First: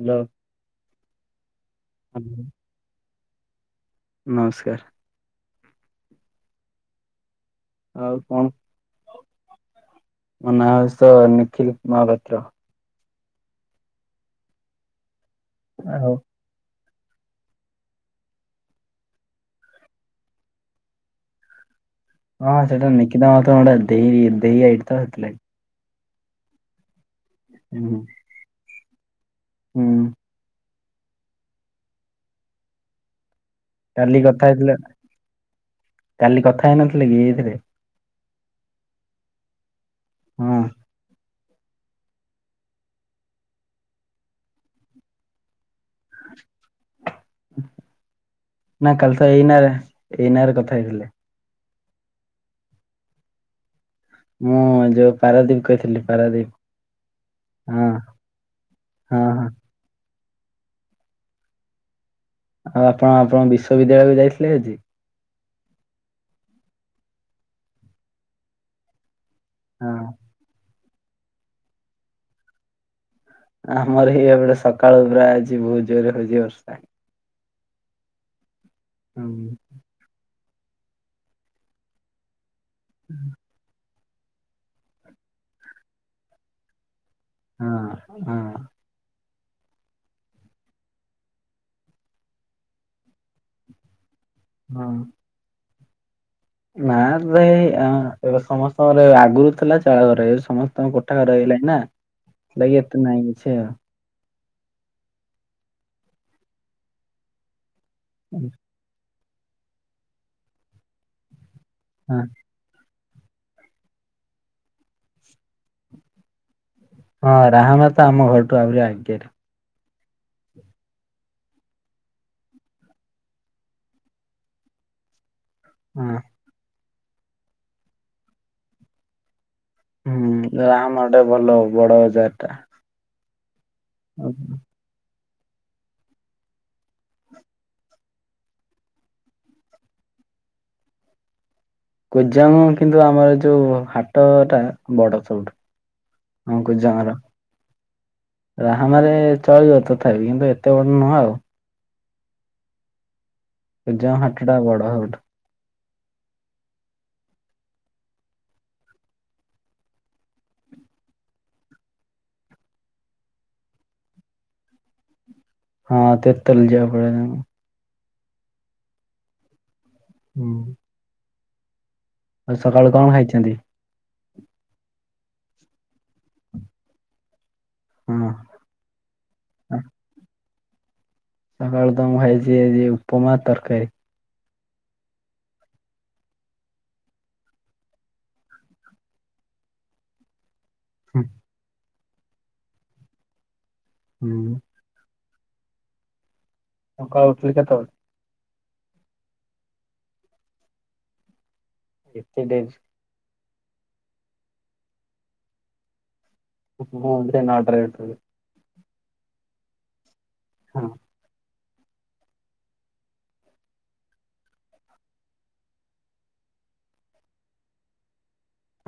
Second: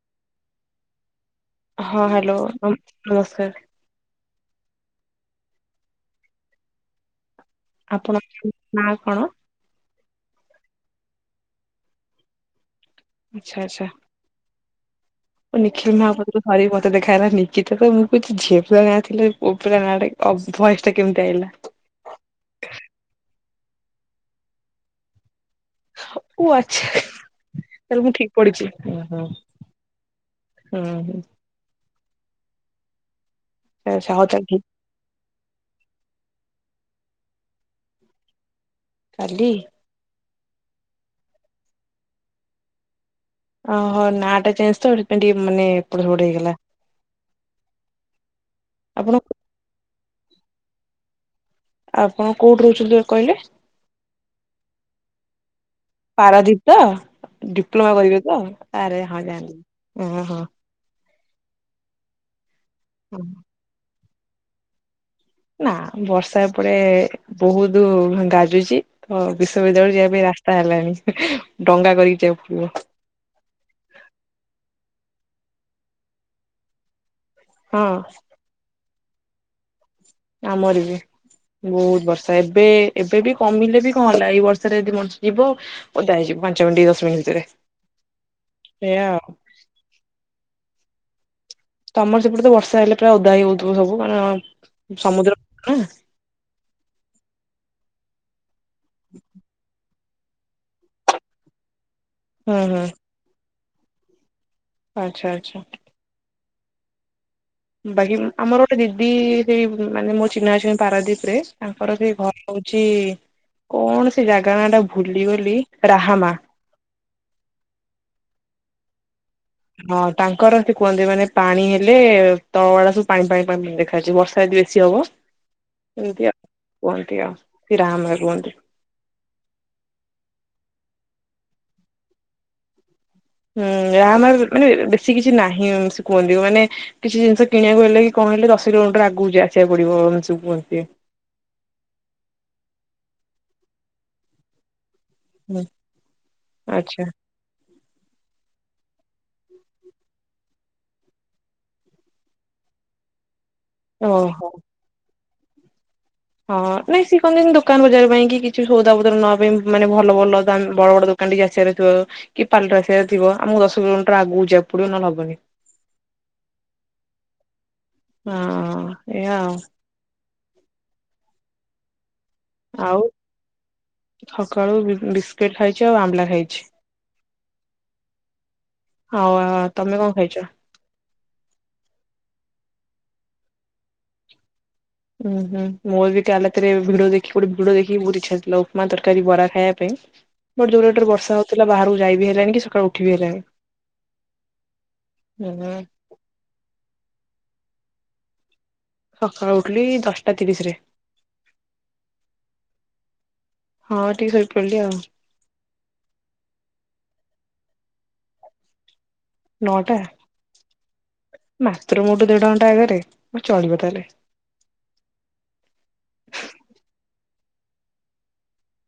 Hello. ହଁ, hello, ନମ୍ -ନମସ୍କାର। ନମସ୍କାର। ଆଉ କଣ ଆପଣଙ୍କ ନାଁ କଣ? ମୋ ନାଁ ହଉଚି ତ, ନିଖିଲ୍ ମହାପାତ୍ର। ଆଚ୍ଛା, ଆଚ୍ଛା। ଓ ନିଖିଲ୍ ଆଉ ମହାପାତ୍ର। ସରି ମତେ ଦେଖା ହେଲା ନିକିତକ, ମୁଁ କହୁଛି ଝିଅ ପିଲା ନାଁ ଥିଲା, ପୁଅପିଲା ନାଁ ଟା ଭଏସ୍ ଟା କେମିତି ଆଇଲା? ହଁ, ସେଟା ନିକିତା ମାତ, ଗୋଟେ ଦେଇ, ଦେଇ ଆଇଡି ତ ହେଥିଲାଗି। ହଉ ଆଚ୍ଛା, ହୁଁ ତାଲେ ମୁଁ ଠିକ୍ ପଡିିଛି। ହୁଁ। ହୁଁ, ହୁଁ। ଆଚ୍ଛା କାଲି ହଉ ତାହେଲେ କଥା ଠିକ ହେଇଥିଲ, କାଲି କଥା ହେଇନଥିଲେ କି ଏଇଥିରେ। କାଲି? ହଁ। ଓହୋ, ନା ଟା ଚେଞ୍ଜ ତ ସେଇଥିପାଇଁ ଟିକେ ମାନେ ଏପଟ ସେପଟ ହେଇଗଲା। ନା ଆପଣ କାଲି ତ ଏଇ ନାଁ ଏଇ ନାଁରେ କଥା ହେଇଥିଲେ। ଆପଣ କୋଉଠି ରହୁଛନ୍ତି ଆ, କହିଲେ? ମୁଁ ଯୋଉ ପାରାଦୀପ କହିଥିଲି ପାରାଦୀପ। ହଁ ଡିପ୍ଲୋମା କରିବେ ତ ଆରେ ହଁ ଜାଣି ଅଁ, ହଁ, ହଁ। ଆଉ ଆପଣ ଆପଣ ବିଶ୍ୱବିଦ୍ୟାଳୟକୁ ଯାଇଥିଲେ ଆଜି? ନା ବର୍ଷା ଏପଟେ ବହୁତୁ ହଁ ଗାଜୁଚି। ହଁ ହଁ ବିଶ୍ୱବିଦ୍ୟାଳୟରେ ଯିବା ପାଇଁ ରାସ୍ତା ହେଲାନି, ଡଙ୍ଗା କରିକି ଯିବାକୁ ପଡିବ। ଆମର ଏହି ଏପଟେ ସକାଳୁ ପୁରା ଆଜି ବହୁ ଜୋରରେ ହଉଚି ବର୍ଷା। ହଁ। [unintelligible] ଆମର ବି ବହୁତ ବର୍ଷା, ଏବେ ଏବେ ବି କମିଲେ ବି କଣ ହେଲା, ଏଇ ବର୍ଷ ଷାରେ ଯଦି ମଣିଷ ଯିବ ଓଦା ହେଇଯିବ ପାଞ୍ଚ ମିନିଟ, ଦଶ ମିନିଟ ଭିତରେ। ହଁ, ହଁ। ସେଇଆ ଆଉ। ତୋମର ସେପଟେ ତ ବର୍ଷା ହେଲେ ପ୍ରାୟ ଓଦା ହେଇ ହଉଥିବ ସବୁ? ହଁ। ମାନେ ସମୁଦ୍ର ନା। ନା ସେଇ ଆଁ, ଏବେ ସମସ୍ତଙ୍କର ଆଗରୁ ଥିଲା ଚାଳ ଘର ଏବେ ସମସ୍ତଙ୍କ କୋଠା ଘର ହେଇଲାଣି ନା। ହୁଁ ଲାଗି ହୁଁ ଏତେ ନାଇଁ ସେ। ଆଚ୍ଛା, ଆଚ୍ଛା। ବାକି ଉଁ, ଆମର ଗୋଟେ ଦିଦି ସେଇ ମାନେ ମୋ ଚିହ୍ନା ଅଛନ୍ତି ପାରାଦୀପ ରେ, ତାଙ୍କର ସେଇ ହଁ ଘର ହଉଚି କଣ ସେ ଜାଗା ନାଁ ଟା ଭୁଲିଗଲି ରାହାମା। ହଁ ରାହାମା ତ ଆମ ଘରଠୁ ଆହୁରି ଆଗେରେ। ହଁ ତାଙ୍କର ସେ କୁହନ୍ତି ମାନେ ପାଣି ହେଲେ ତଳ ଗୁଡା ସବୁ ପାଣି ପାଣି ପାଣି ଦେଖା ଯାଉଚି। ବର୍ଷା ଦି [unintelligible] [inaudible] ଏମତିଆ କୁହନ୍ତି ଆଉ ସେ ରାହାମା କୁହନ୍ତି। ହୁଁ, ରେରାହାମା ଟା ଭଲ ବଡ ବଜାର ଟା। ହୁଁ, ରାହାମା ର- ମାନେ ବେଶୀ କିଛି ନାହିଁ ସେ କୁହନ୍ତି, ମାନେ କିଛି ଜିନିଷ କିଣିବାକୁ ହେଲେ କି କଣ ହେଲେ ଦଶ କିଲୋମିଟର ଆଗକୁ ଯେ ଆସିବାକୁ ପଡିବ ଏମତି ସବୁ କୁହନ୍ତି। କୁଜଙ୍ଗ କିନ୍ତୁ ଆମର ଯୋଉ ହାଟ ଟା ବଡ। ସବୁଠୁ ହୁଁ ଆମ କୁଜଙ୍ଗ ଆଚ୍ଛା ର। ରାହାମା ରେ ଚଳିବ ତଥାପି କିନ୍ତୁ ଏତେ ବଡ ନୁହଁ ଆଉ। କୁଜଙ୍ଗ ଓହୋ। ହାଟଟା ବଡ ସବୁଠୁ। ହଁ ନାଇଁ ସିଏ କହନ୍ତି ଦୋକାନ ବଜାର ପାଇଁ କି କିଛି ସଉଦା ପତରର ନବା ପାଇଁ, ମାନେ ଭଲ ଭଲ ଦାମ ବଡ ବଡ ଦୋକ କାନ ଟିକେ ଆସିବାର ଥିବ କି ପାର୍ଲର ଆସିବାର ଥିବ ଆମକୁ ଦଶ କିଲୋମିଟର ଆଗକୁ ଯିବାକୁ ପଡିବ ନହେଲେ ହବନି। ହଁ ତିର୍ତ୍ତୋଲ ଯିବାକୁ ପଡିବ ତାଙ୍କୁ। ହଁ ଏଇଆ ଆଉ। ହଁ। ଆଜି ସକାଳୁ ଆଉ କଣ ଖାଇଛନ୍ତି? ସକାଳୁ ବି-ଉଁ, ବିସ୍କିଟ୍ ଖାଇଛି ଆଉ ଆମ୍ବଲା ଖାଇଛି। ହଁ। ହଁ ଆ, ଆ, ତୋମେ କଣ ଖାଇଛ? ସକାଳୁ ତ ମୁଁ ଖାଇଛି ଆଜି ଉପମା ତରକାରୀ। ହୁଁ ହୁଁ। ମୋର ବି କାଲି ରାତିରେ ଭିଡିଓ ଦେଖିକି ଗୋଟେ ଭିଡିଓ ଦେଖିକି ବହୁତ ଇଚ୍ଛା ଥିଲା ଉପମା ତରକାରୀ ବରା ଖାଇବା ପାଇଁ [inaudible] ବଟ୍ ଯୋଉ ରେଟେରେ ହୁଁ ବର୍ଷା ହଉଥିଲା ବାହାରକୁ ଯାଇବି ହେଲାନି କି ସକାଳୁ ଉଠି ବିି ହେଲାନି। ହୁଁ। ଉ ହୁଁ। ସକାଳୁ ଉଠିଲି କେତବଳେ? ସକାଳୁ ଉଠିଲି ଦଶଟା ତିରିସି ରେ। ଏତେ ଡେରି? ହଁ ଟିକେ ଶୋଇପଡ଼ିଲି ଆଉ। ମୁଁ ବି ନଅଟାରେ ଉଠିଲି। ନଅଟା। ହଁ। ମାତ୍ର ମୋଠୁ ଦେଢ ଘଣ୍ଟା ଆଗରେ ଚଳିବ ତାହେଲେ।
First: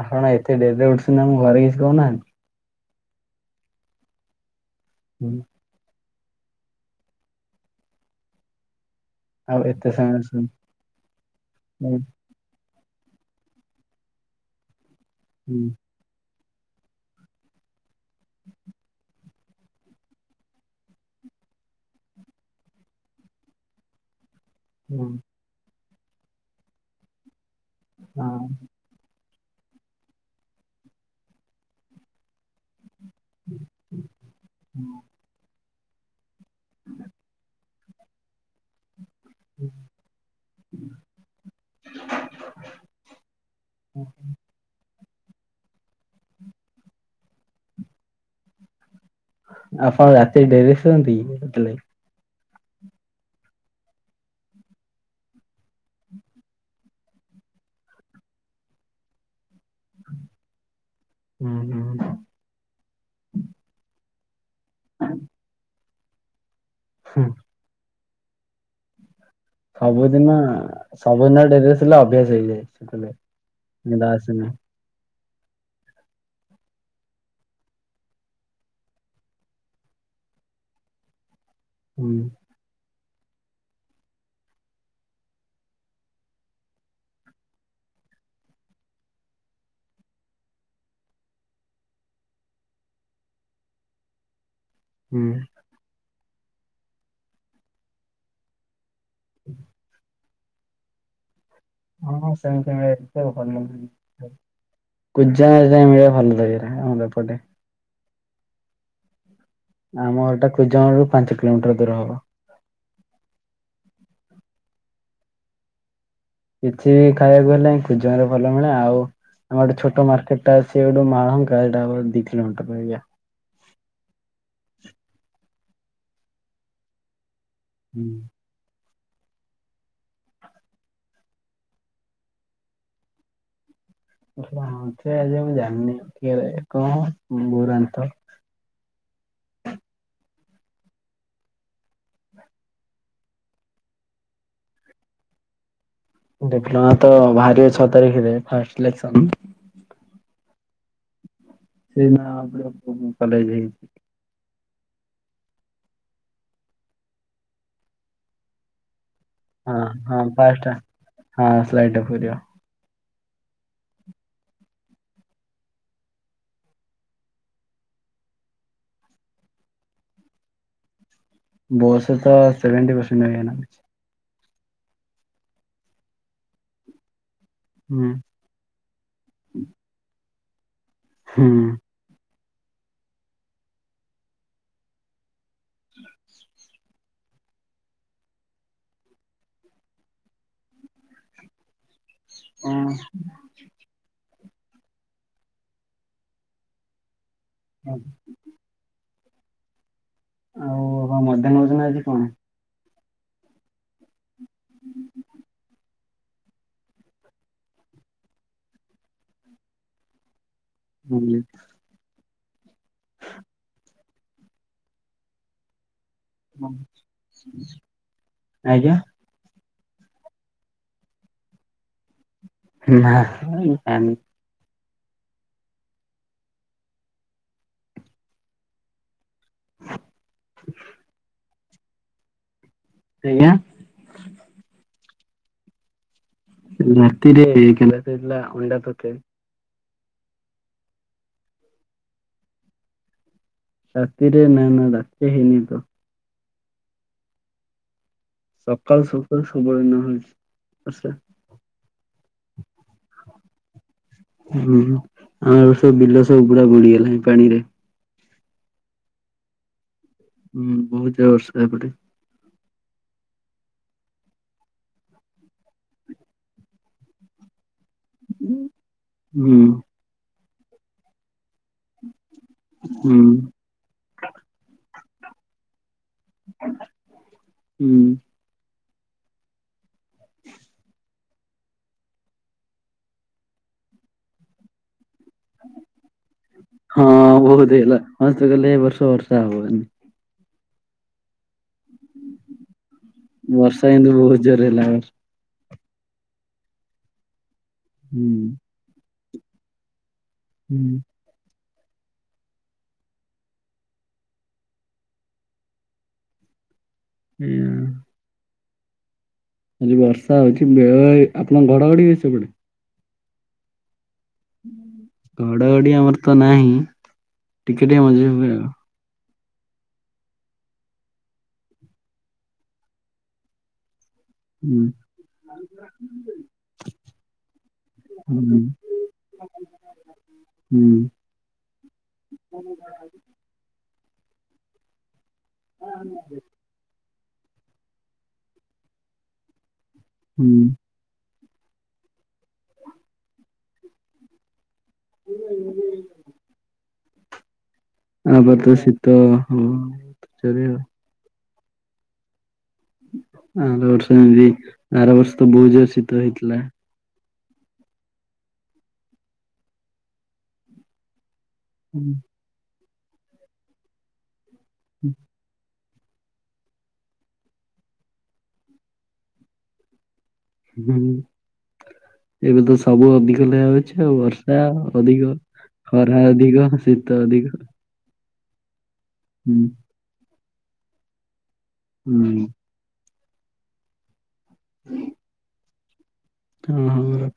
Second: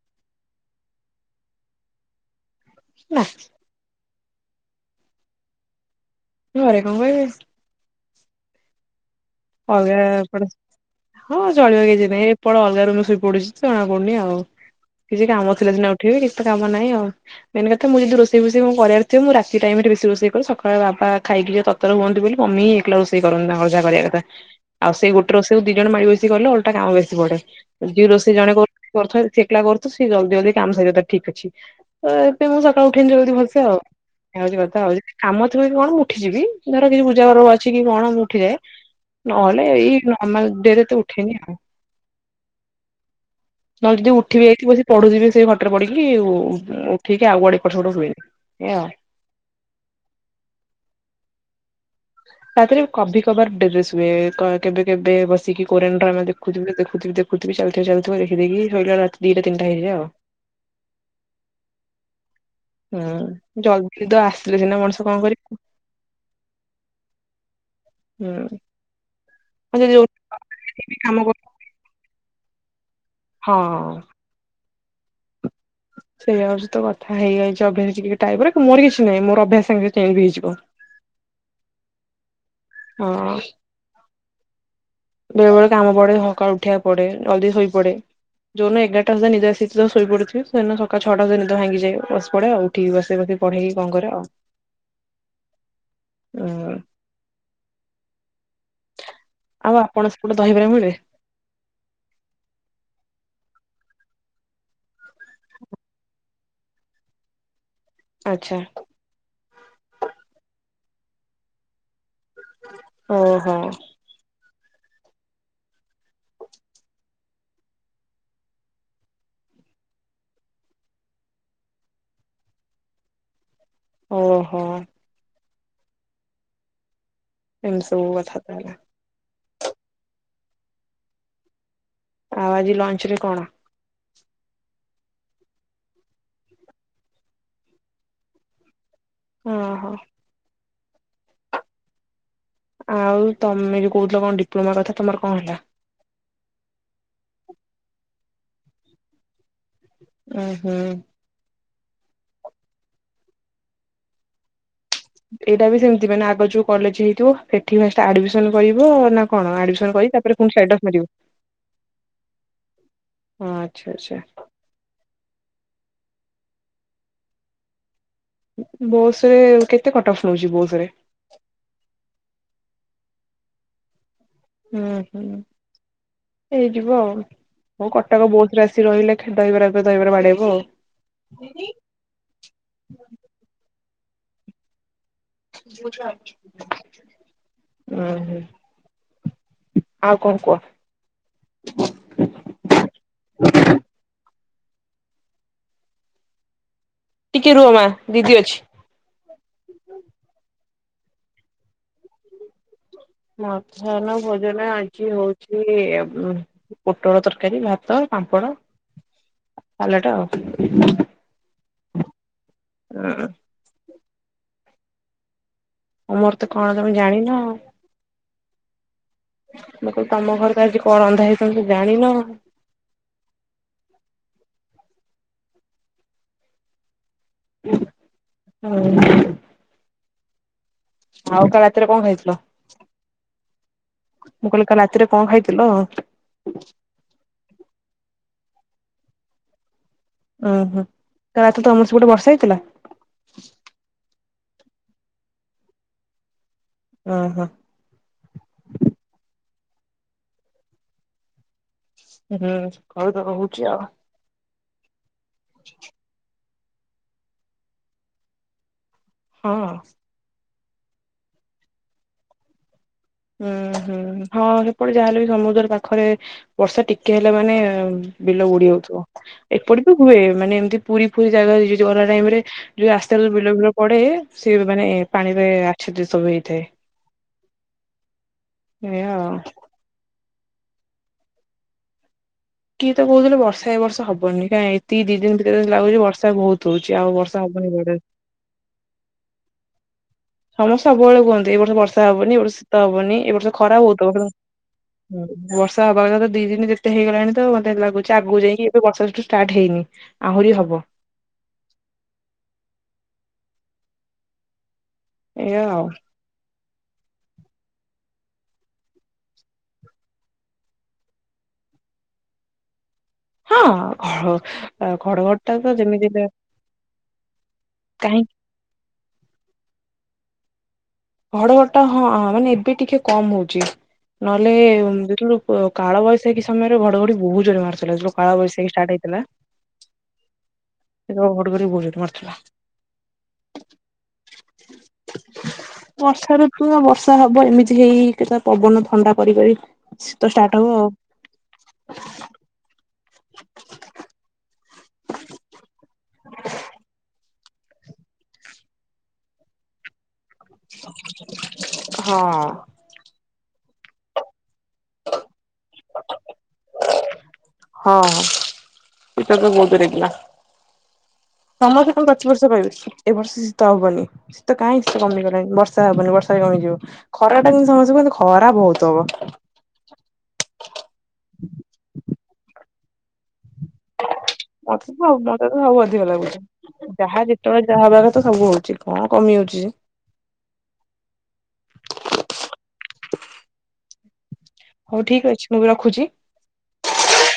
ଆପଣ ଏତେ ଡେରିରେ ଉଠୁଛନ୍ତି ନା ଘରେ କିଛି କହୁନାହାନ୍ତି? ନା। ହୁଁ। ଘରେ କଣ କହିବେ? ଆଉ ଏତେ ଅଲଗା ସମୟ [unintelligible] ହଁ ଚଳିବ ଶୋଇକି କିଛିିନାଇ। ସେପଡ ଅଲଗା ରୁମେରେ ଶୋଇପଡୁଛି ଜଣା ପଡୁନି ଆଉ କିଛି କାମ ହୁଁ ଥିଲା ସିନା ଉଠିବି କିଛି ତ କାମ ନାହିଁ ଆଉ। ମେନ୍ କଥା ମୁଁ ଯଦି ରୋଷେଇ ବୋଷେଇ କଣ କରିବାରଥିବ ମୁଁ ରାତି ଟାଇମ ବେଶି ରୋଷେଇ କରେ। ସକାଳେ ବାବା ଖାଇକି ଯିବେ ତର ତରତର ହୁଅନ୍ତି ବୋଲି ମମି ଏକଲା ରୋଷେଇ କରନ୍ତି ତାଙ୍କର ଯାହା କରିବା କଥା। ଆଉ ହୁଁ ସେଇ ଗୋଟେ ରୋଷେଇ ଦି ଜଣ ମାଳି ବେଶି କଲେ ଓଲଟା କାମ ବେଶୀ ବଢେ। ଯିଏ ରୋଷ ହଁ ଜଣେ ସିଏ କରୁଥିବ ସେ ଏକଲା କରୁଥିବ ସିଏ ଜଲଦି ଜଲଦି କାମ ସାରିବ ତାର ଠିକ୍ ଅଛି। ତ ଏଇଥିପାଇଁ ମୁଁ ସକାଳୁ ଉଠେଇନି ଯଲଦି ଭଲସେ ଆଉ ଏୟା ହଉଛି କଥା ଆଉ ଯଦି କାମ ଥିବ କି କଣ ମୁଁ ଉଠିଯିବି। ଧର କିଛି ପୂଜା ପର୍ବ ଅଛି କି କଣ ମୁଁ ଉଠିଯାଏ। ନହେଲେ ଏଇ ନର୍ମାଲ ଡେରେ ତ ଉଠେନି ଆଉ। [inaudible] ନହଲେ ଯଦି ଉଠିବି ଯାଇଥିବି ବସି ପଢୁଥିବି ସେଇ ଖଟରେ ପଡିକି ଉ ଉଠିକି ଆଉ କୁଆଡେ ଏପଡ ସେପଡ ହୁଏନି। ଏୟା ଆଉ। ଆପଣ ରାତିରେ ଡେରି ଶୁଅନ୍ତି କି ସେଥିଲାଗି? ତାରେ କଭିି କଭାର ଡେରିରେ ଶୁଏ। କ ଏ କେବେ କେବେ ବସିକି କୋରିଆନ ଡ୍ରାମା ଦେଖୁଥିବି ଦେଖୁଥିବି ଦେ ଦେଖୁଥିବି ଚାଲିଥିବ ଚାଲିଥିବ ଦେଖି ଦେଖି ଶୋଇଲା ବେଳକୁ ରାତି ଦିଟା ତିନିଟା ହେଇଯାଏ ଆଉ। ହୁଁ। ହୁଁ। ହୁଁ ଜଲଦି ନିଦ ଆସିଲେ ସିନା ମଣିଷ କଣ କରି ହୁଁ। ହୁଁ। ଯଦି ଯୋଉଠି ସବୁଦିନ- ବି କାମ କରୁ ସବୁଦିନ ଡେରିରେ ଶୁଇଲେ ଅଭ୍ୟାସ ହେଇଯାଏ। [unintelligible] ହଁ। ନିଦ ଆସେ ନାହିଁ ସେଇଆ ହଉଚି ତ କଥା ହେଇଯାଇଚି ଅଭ୍ୟାସ ଟିକେ ଟାଇପ୍ ର କିନ୍ତୁ ମୋର କିଛି ନାହିଁ ମୋର ଅଭ୍ୟାସ ସାଙ୍ଗେ ସାଙ୍ଗେ ଚେଞ୍ଜ୍ ହେଇଯିବ। ହୁଁ। ହଁ। ବେଳେ ବେଳେ କାମ ପଡେ ସକାଳୁ ଉଠିବାକୁ ପଡେ ଜଲ୍ଦି ଶୋଇ ପଡେ। ଯଉଦିନ ଏଗାରଟା ସୁଧା ନିଦ ଆସିଚିତ ଶୋଇ ପଡଥିବି ସେଇ ଦିନ ସକାଳ ଛଅଟା ସୁଧା ନିଦ ଭାଙ୍ଗି ଯାଏ ବସି ପଡେ ଆଉ। ଉଠିକି ବସେ ବୋଧେ ପଢେଇକି କଣ କରେ ଆଉ। ହୁଁ। ଅଁ। ଆଉ ଆପଣ ସେପଟେ ଦହିବରା ମିଳେ? ହଁ ହଁ ସେମିତି ମିଳେ ଏତେ ଭଲ [unintelligible] ଆଚ୍ଛା। ଆମ ଏଟା କୁଜଙ୍ଗ ରୁ ପାଞ୍ଚ କିଲୋମିଟର ଦୂର ହବ। ଓହୋ। କିଛି ବି ଖାଇବାକୁ ହେଲେ କୁଜଙ୍ଗରେ ଭଲ ମିଳେ ଆଉ ଆମ ଡେ ଗୋଟେ ଛୋଟ ମାର୍କେଟ ଅଛି ଗୋଟେ ମାଳହଙ୍କା ଟା ହବ ଦି କିଲୋମିଟର ଭଳିଆ। ଓହୋ। ଏମତି ସବୁ କଥା ତାହାଲେ। ଆଉ ଆଜି ଲଞ୍ଚ୍ ରେ କଣ? [unintelligible] ସେ ଆଜି ମୁଁ ଜାଣିନି କିଏ କଣ ବୋଉ ରନ୍ଥିବ। ଓହୋ। ଆଉ ତମେ ଯଉ କହୁଥିଲ କଣ ଡିପ୍ଲୋମା କଥା ତମର କଣ୍ ହେଲା? ଡିପ୍ଲୋମା ତ‌ ବାହାରିବ ଛଅ ତାରିଖିରେ ଫାଷ୍ଟ୍ ସିଲେକ୍ସନ୍। ଉ ହୁଁ। ସେଇ ନାଁ [unintelligible] କଲେଜ୍ ଯାଇଚି। ଏଇଟା ବି ସେମିତି ମାନେ ଆଗ ଯଉ କଲେଜ ହେଇଥିବ ସେଠି ଫାଷ୍ଟ୍ ଆଡମିସନ କରିବ ନା କଣ ହଁ ଆଡମିସନ କରି ହଁ ତାପରେ ପୁଣି ଫାଷ୍ଟ ସାଇଡ୍ ଅପ୍ ମାରିବ? ହଁ ସ୍ଲାଇଡ ଟା ପୁରିବ ହଁ ଆଚ୍ଛା ଆଚ୍ଛା। ବୋସ୍ ରେ କେତେ କଟ୍ ଅଫ୍ ନଉଚି ବୋସ୍ ରେ? ବସ୍ ରେ ତ ସେଭେଣ୍ଟି ପରସେଣ୍ଟ୍ ହେଇଆ ନାଗୁଚି। ହୁଁ ହୁଁ ହେଇଯିବ ଆଉ ହଉ ହୁଁ କଟକ ବହୁତ୍ ଆସି ରହିଲେ ଦହିବାର ଉପରେ ଦହିବାର ବାଡ଼େଇବୁ ଆଉ। ହୁଁ। ବୁଝ। ଉ ହୁଁ ଆଉ କଣ୍ କୁହ? କଣ୍? ଟିକେ ରୁହ ମା ଦିଦି ଅଛି। ଆଉ ହ ମଧ୍ୟାହ୍ନ ଭୋଜନ ଆଜି କଣ? ମଧ୍ୟାହ୍ନ ଭୋଜନ ଆଜି ହଉଚି ପୋଟଳ ତରକାରୀ ଭାତ ପାମ୍ପଡ଼ ସାଲାଟ ଆଉ। ହୁଁ। ହଁ। ଉଁ ମୋର ତ କଣ ତମେ ଜାଣିନ ଆଉ। ଆଜ୍ଞା। ମୁଁ କହିଲୀ ତମ ଘରେ ତ ଆଜି କଣ ରନ୍ଧା ହେଇଚି ତମେ ତ ଜାଣିନ। ନା ଜାଣିନି। ଓ ହ। ଆଉ କାଲି ରାତିରେ କଣ୍ ଖାଇଥିଲ? ସେଇଆଁ। ମୁଁ କହିଲି କାଲି ରାତିରେ କଣ ଖାଇଥିଲ। ରାର୍ତିରେ କାଲି ରାତି ରେ ହେଇଥିଲା ଅଣ୍ଡାତରକାରି। ଓହୋ ରାତି ତମର ସେ ପଟେ ବର୍ଷା ହେଇଥିଲା। ରାତିରେ ନା ନା ରାତି ହେଇନି ତ ଓହୋ। ସକାଳୁ ସକାଳୁ ସବୁବେଳେ ନ ହେଉଛି ଆଛ ହୁଁ ଘରୁ ତ ରହୁଛି ଆଉ। ହୁଁ ଆମର ସବୁ ବିଲ ସବୁ ପୁରା ବୁଡିଗଲାଣି ପାଣିରେ। ହଁ। ହୁଁ ବହୁତ ଜୋର୍ ବର୍ଷା ଏପଟେ। ଉୁଁ ହୁଁ ହଁ ସେପଟେ ଯାହାହେଲେ ବି ସମୁଦ୍ର ପାଖରେ ବର୍ଷା ଟିକେ ହେଲେ ମାନେ ବିଲ ବୁଡି ଯାଉଥିବ, ହୁଁ ଏପଟେ ବି ହୁଏ ମାନେ ଏମିତି ପୁରୀ ପୁରୀ ଜାଗା ଜୁଆର ଟାଇମ ରେ ଯୋଉ ହୁଁ ରାସ୍ତ ବିଲ ବିଲ ପଡେ ସିଏ ମାନେ ପାଣିରେ ଆଛଦିତ ସବୁ ହେଇଥାଏ। ହୁଁ। ଏଇଆଉ। କିଏ ତ କହୁଥିଲେ ବର୍ଷା ଏ ବର୍ଷ ହବନି କାଇଁ ଏତିକି ଦି ଦିନ ଭି ରେ ଲାଗୁଛି ବର୍ଷା ବହୁତ ହଉଛି ଆଉ ବର୍ଷା ହବନି କୁଆଡେ। ହଁ ତ ଗହଲେ ଏ ବର୍ଷ ବର୍ଷା ହବନି। ସମସ୍ତେ ସବୁବେଳେ କୁହନ୍ତି ଏ ବର୍ଷ ବର୍ଷା ହବନି ଏ ବର୍ଷ ଶୀତ ହବନି ଏ ବର୍ଷ ଖରା ବର୍ଷା ବହୁତ ହବ। କିନ୍ତୁ, ଜୋର ହେଲା ଏ ବର୍ଷ। ହୁଁ। ବର୍ଷା ହବା କଥା ତ ଦି ଦିନ ଯେତେ ହେଇଗଲାଣି ତ ମତେ ଲାଗୁଛି ଆଗକୁ ହୁଁ ଯାଇକି ଏବେ ବର୍ଷା ସେଠୁ ଷ୍ଟାର୍ଟ ହେଇନି। ଆହୁରି ହବ। ହୁଁ ଏଇଆଉ। ହୁଁ। ଆଜି ବର୍ଷା ହଉଛି ବେଳେ ଆପଣଙ୍କ ଘଡଘଡିି ହୁଏ ସେପଟେ? ହଁ ଘ ଘଡଘଡି ଟା ତ ଯେମିତି ଆମର ତ ନାହିଁ ଟିକେ ଟିକେ ମଝିରେ କାହିଁକି ହୁଏ ଆଉ। ଘଡଘଡି ଟା ହଁ ମାନେ ଏବେ ଟିକେ କମ ହଉଛି। ନହେଲେ ହୁଁ ଯେତେଳୁ କାଳବୈଶାଖୀ ସମୟରେ ଘଡଘଡି ବୋହୁତ ଜୋରରେ ମାରିଥିଲା ଯୋଉ କାଳ ବୈଶାଖୀ ଷ୍ଟାର୍ଟ ହେଇଥିଲା। ହ ସେତେବେଳେ ଘଡଘଡି ବହୁତ ଜୋରରେ ମାରୁଥିଲା। ହଁ ମୁଁ ଗାଁ ଆଇଲି। ବର୍ଷା ଋତୁର ବର୍ଷା ହବ ଏମିତି ହେଇ କେ ପବନ ଥଣ୍ଡା କରିକରି ଶୀତ ଷ୍ଟାର୍ଟ ହୁଁ। ହବ। ହଁ ଆପରେ ତ ଶୀତ ହଁ। ହଁ। ଆର ବର୍ଷ ଏମତି ଆର ବର୍ଷ ତ ବହୁତ୍ ଜୋର୍ ଶୀତ ହେଇଥିଲା। ହଁ ଶୀତ ତ ବହୁତ ଜୋର୍ ହେଇଥିଲା। ତମ ତେ କଣ ପ୍ରଚ ବର୍ଷ କହିବି? ଏବ ବର୍ଷ ଶୀତ ହବନି ଶୀତ କାହିଁତ କମିଗଲାଣିି ବର୍ଷ ବର୍ଷା ହବନି ବର୍ଷା ବି କମିଯିବ ଖରା ଟା କିନ୍ତୁ ସମସ୍ତେ କୁହନ୍ତି ଖରା ବହୁତ ହବ। ହୁଁ ଏବେ ତ ସବୁ ଅଧିକ ଲେଆ ହଉଛି ଆଉ ବର୍ଷା ମତେ ତ ଅଧିକ ମତେ ତ ସବୁ ଅଧିକ ଖରା ଅଧିକ, ଶୀତ ଅଧିକ। ତ ସବୁ ହଉଛି କଣ କମି ଯାଉଛି ହୁଁ ଯେ ହୁଁ। ହଉ ଠିକ ଅଛି ମୁଁ ଏବେ ରଖୁଛି? ହଁହଁ ର